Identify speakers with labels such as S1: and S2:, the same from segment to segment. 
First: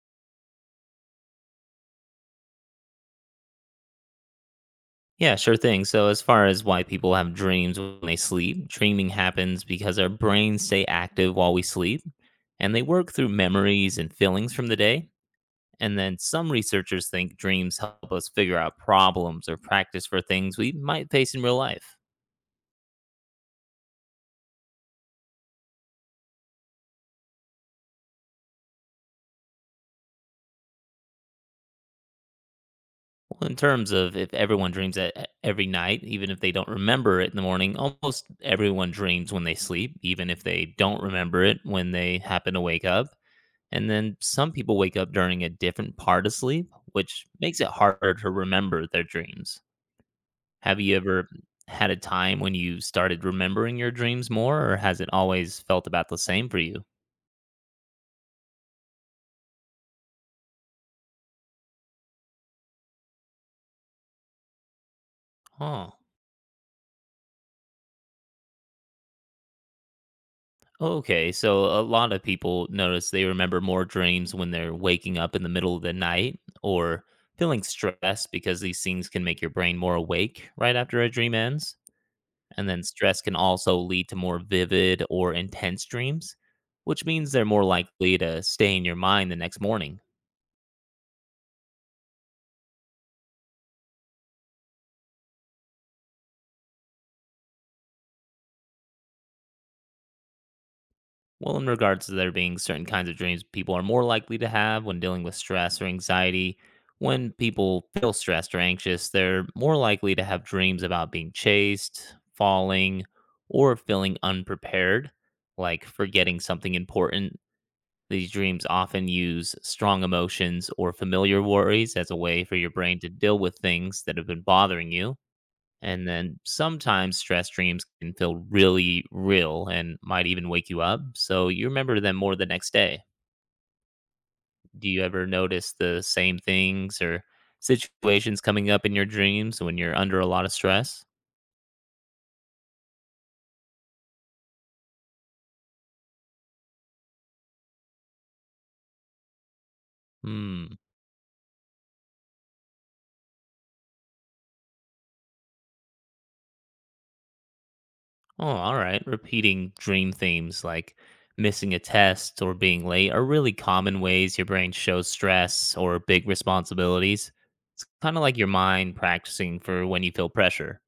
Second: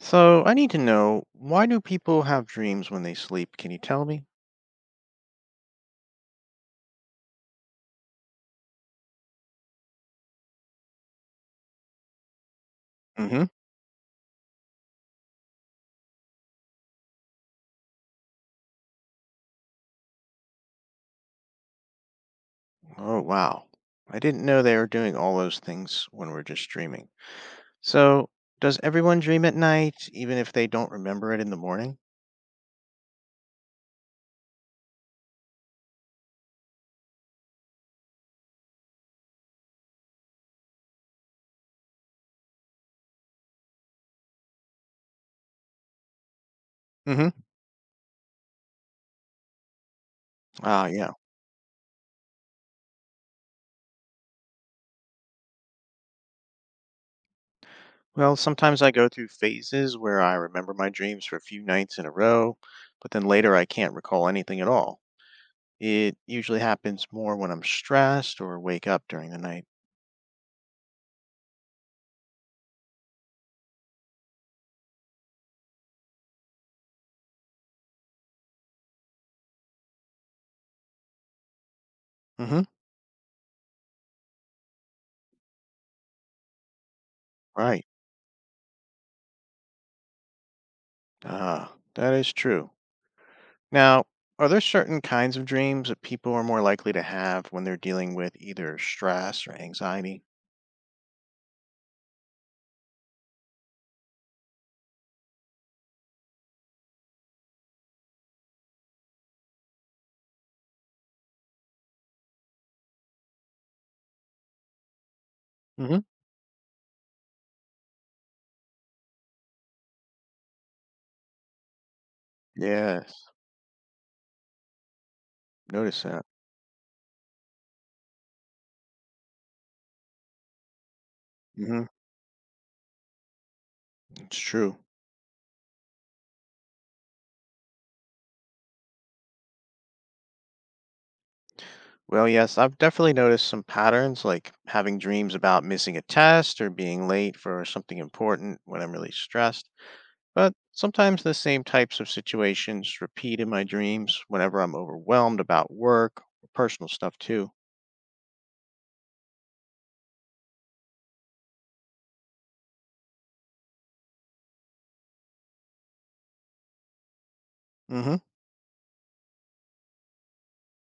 S1: So I need to know, why do people have dreams when they sleep? Can you tell me?
S2: Yeah, sure thing. So, as far as why people have dreams when they sleep, dreaming happens because our brains stay active while we sleep and they work through
S1: Hmm.
S2: memories and feelings from the day. And then some researchers think dreams help us figure out problems or practice for things we might face in real life.
S1: Oh wow. I didn't know they were doing all those things when we're just dreaming. So does everyone dream at night even if they don't remember it in the morning?
S2: Well, in terms of if everyone dreams at every night, even if they don't remember it in the morning, almost everyone dreams when they sleep, even if they don't remember it when they happen to wake up. And then some people wake up during a different part of sleep, which
S1: Hmm.
S2: makes it harder to remember their dreams. Have
S1: Ah,
S2: you
S1: yeah.
S2: ever had a time when you started remembering your dreams more, or has it always felt about the same for you?
S1: Well, sometimes I go through phases where I remember my dreams for a few nights in a row, but then later I can't recall anything at all.
S2: Oh,
S1: It usually happens more when I'm stressed or wake up during the night.
S2: okay. So a lot of people notice they remember more dreams when they're waking up in the middle of the night or feeling stressed, because these things can make your brain more awake right after a dream ends.
S1: Hmm.
S2: And then stress can also lead to more vivid or intense dreams, which means they're more
S1: Right.
S2: likely to stay in your mind the next morning.
S1: Ah, that is true. Now, are there certain kinds of dreams that people are more likely to have when they're dealing with either stress or anxiety?
S2: Well, in regards to there being certain kinds of dreams people are more likely to have when dealing with stress or anxiety, when people feel stressed or anxious, they're more likely to have dreams about being chased, falling, or feeling unprepared, like
S1: Hmm.
S2: forgetting something important. These dreams often use strong emotions or familiar worries as a way for your brain to
S1: Yes,
S2: deal with things that have been bothering you.
S1: notice
S2: And
S1: that.
S2: then sometimes stress dreams can feel really real and might even wake you up, so you
S1: Hmm.
S2: remember them more the next day.
S1: It's true.
S2: Do you ever notice the same things or situations coming up in your dreams when you're under a lot of stress?
S1: Well, yes, I've definitely noticed some patterns like having dreams about missing a test or being late for something important when I'm really stressed. But
S2: Hmm.
S1: sometimes the same types of situations repeat in my dreams whenever I'm overwhelmed about work or personal stuff too.
S2: Oh, all right. Repeating dream themes like missing a test or being late are really common ways your brain shows stress or big responsibilities. It's kind of
S1: Hmm.
S2: like your mind practicing for when you feel pressure.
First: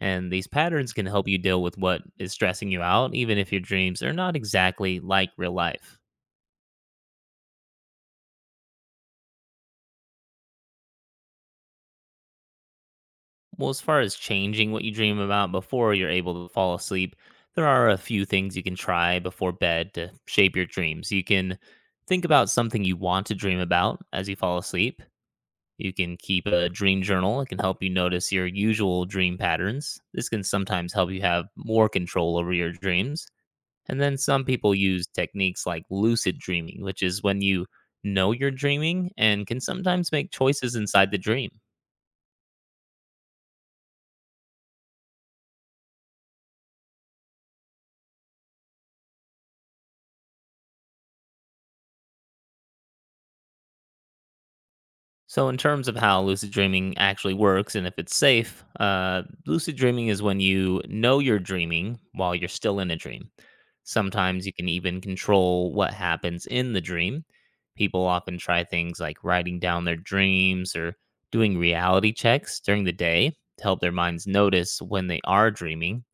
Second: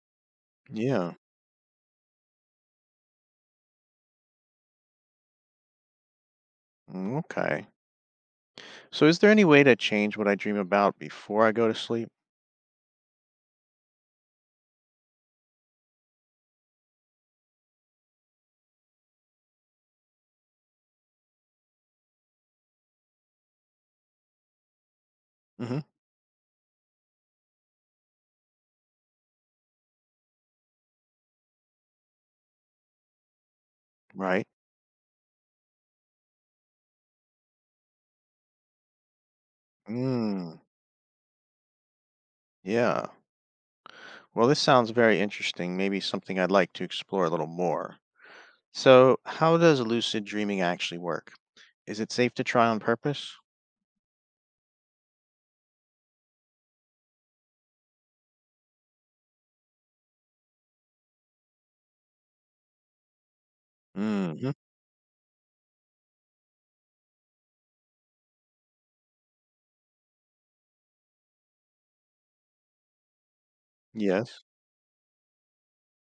S2: And these patterns can
S1: Yeah.
S2: help you deal with what is stressing you out, even if your dreams are not exactly like real life.
S1: Mm, okay. So is there any way to change what I dream about before I go to sleep?
S2: Well, as far as changing what you dream about before you're able to fall asleep, there are a few things you can try before bed to shape your dreams. You can think about something you want to dream about as you fall asleep.
S1: Hmm.
S2: You can keep a dream journal. It can help you notice your usual dream patterns. This can sometimes help you have more control over your dreams. And then some
S1: Right?
S2: people use techniques like lucid dreaming, which is when you know you're dreaming and can sometimes make
S1: Mm,
S2: choices inside the dream.
S1: yeah. Well, this sounds very interesting. Maybe something I'd like to explore a little more. So, how does lucid dreaming actually work? Is it safe to try on purpose?
S2: So, in terms of how lucid dreaming actually works and if it's safe, lucid dreaming is when you know you're dreaming while you're still in a dream.
S1: Mm.
S2: Sometimes you
S1: Hmm.
S2: can even control what happens in the dream. People often try things like writing down their dreams or doing reality checks during the day to help their minds
S1: Yes.
S2: notice when they are dreaming.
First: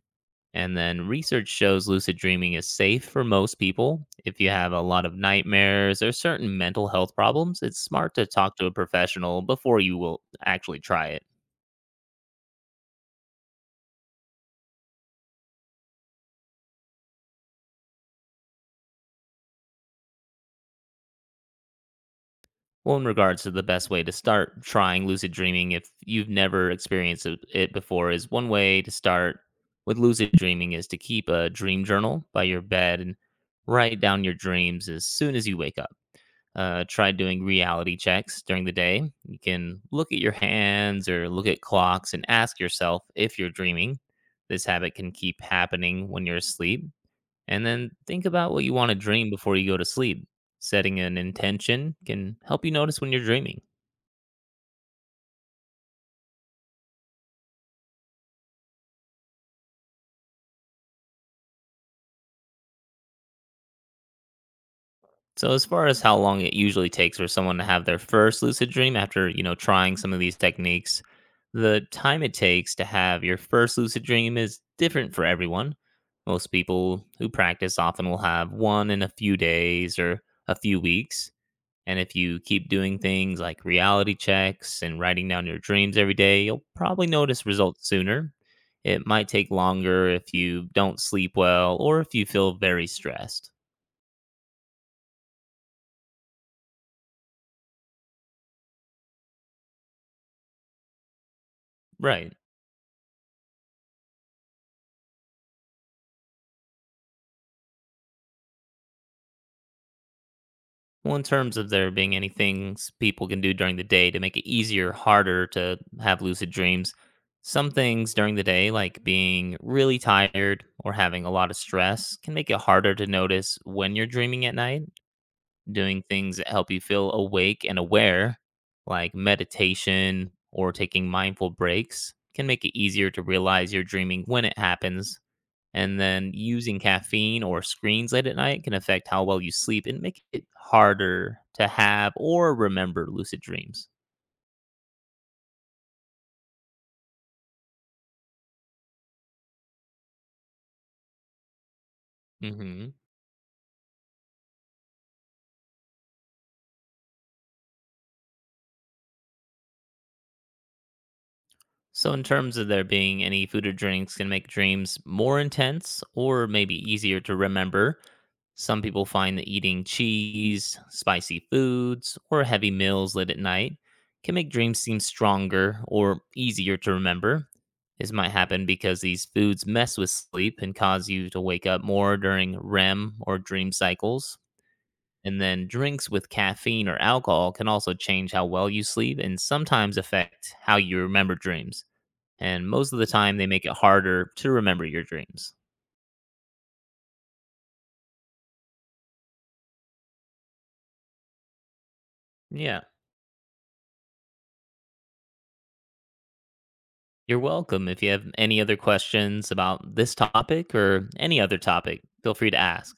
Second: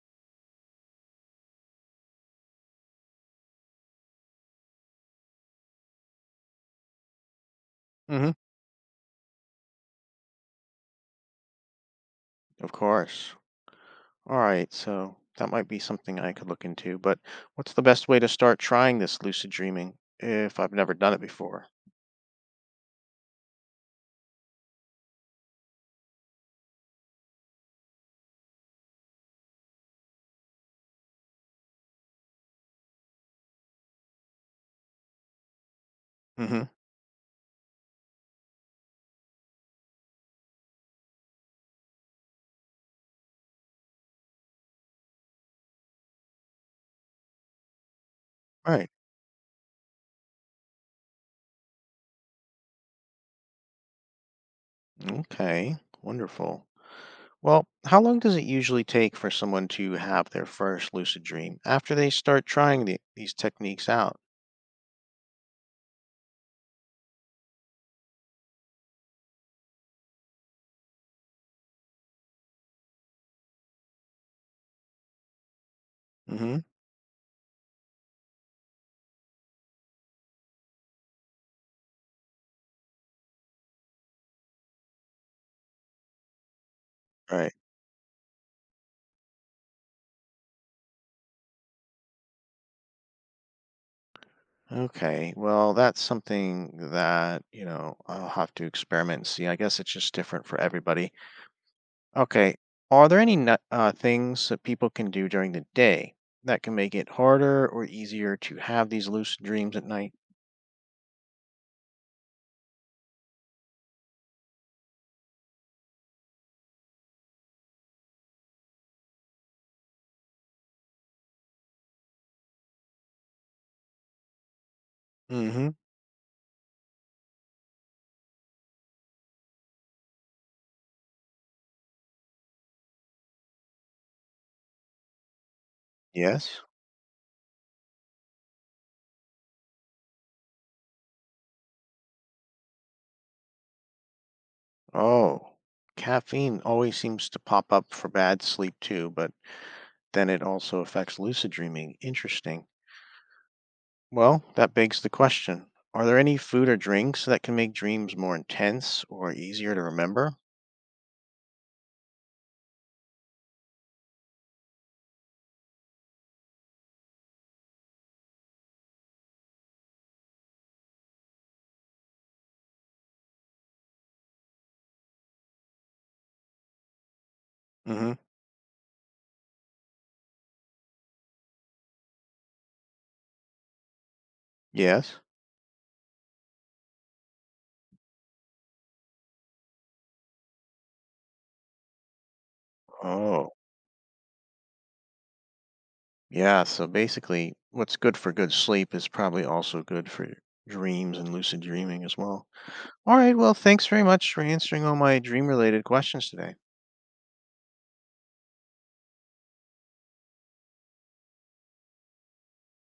S2: And then research shows lucid dreaming is safe for most people. If you have a lot of nightmares or certain mental health problems, it's smart to
S1: Hmm.
S2: talk to a professional before you will actually try it.
S1: Of course. All right. So, that might be something I could look into, but what's the best way to start trying this lucid dreaming if I've never done it before?
S2: Well, in regards to the best way to start trying lucid dreaming, if you've never experienced it before, is one way to start with lucid dreaming is to keep a dream journal by your bed and write down your dreams as soon as you wake up.
S1: Hmm.
S2: Try doing reality checks during the day. You can look at your hands or look at clocks and ask yourself if you're dreaming. This habit can keep happening when you're asleep. And then think about what you want
S1: Right.
S2: to dream before you go to sleep. Setting an intention can help you notice when you're dreaming.
S1: Okay. Wonderful. Well, how long does it usually take for someone to have their first lucid dream after they start trying these techniques out?
S2: So as far as how long it usually takes for someone to have their first lucid dream after, trying some of these techniques, the time it takes to have your first lucid dream is different for everyone. Most
S1: Hmm.
S2: people who practice often will have one in a few days or a few weeks. And if you keep doing things like reality checks and writing down your dreams every day, you'll probably notice
S1: Right.
S2: results sooner. It might take longer if you don't sleep well or if you feel very stressed.
S1: Okay. Well, that's something that, you know, I'll have to experiment and see. I guess it's just different for everybody.
S2: Right.
S1: Okay. Are there any things that people can do during the day that can make it harder or easier to have these lucid dreams at night?
S2: Well, in terms of there being any things people can do during the day to make it easier or harder to have lucid dreams, some things during the day, like being really tired or having a lot of stress, can make it harder to notice when you're dreaming at night.
S1: Hmm.
S2: Doing things that help you feel awake and aware, like meditation or taking mindful breaks, can make it easier to realize you're dreaming when it happens. And then
S1: Yes.
S2: using caffeine or screens late at night can affect how well you sleep and make it harder to have or remember lucid dreams.
S1: Oh, caffeine always seems to pop up for bad sleep too, but then it also affects lucid dreaming. Interesting.
S2: Mhm.
S1: Well, that begs the question, are there any food or drinks that can make dreams more intense or easier to remember?
S2: So, in terms of there being any food or drinks can make dreams more intense or maybe easier to remember, some people find that eating cheese, spicy foods, or heavy meals late at night can make dreams seem stronger or easier to remember. This
S1: Hmm.
S2: might happen because these foods mess with sleep and cause you to wake up more during REM or dream cycles.
S1: Yes.
S2: And then drinks with caffeine or alcohol can also change how well you sleep and sometimes affect how you remember dreams. And most of the time, they
S1: Oh,
S2: make it harder to remember your dreams.
S1: yeah. So basically, what's good for good sleep is probably also good for dreams and lucid dreaming as well.
S2: Yeah,
S1: All right. Well, thanks very much for answering all my dream related questions today.
S2: you're welcome. If you have any other questions about this topic or any other topic, feel free to ask.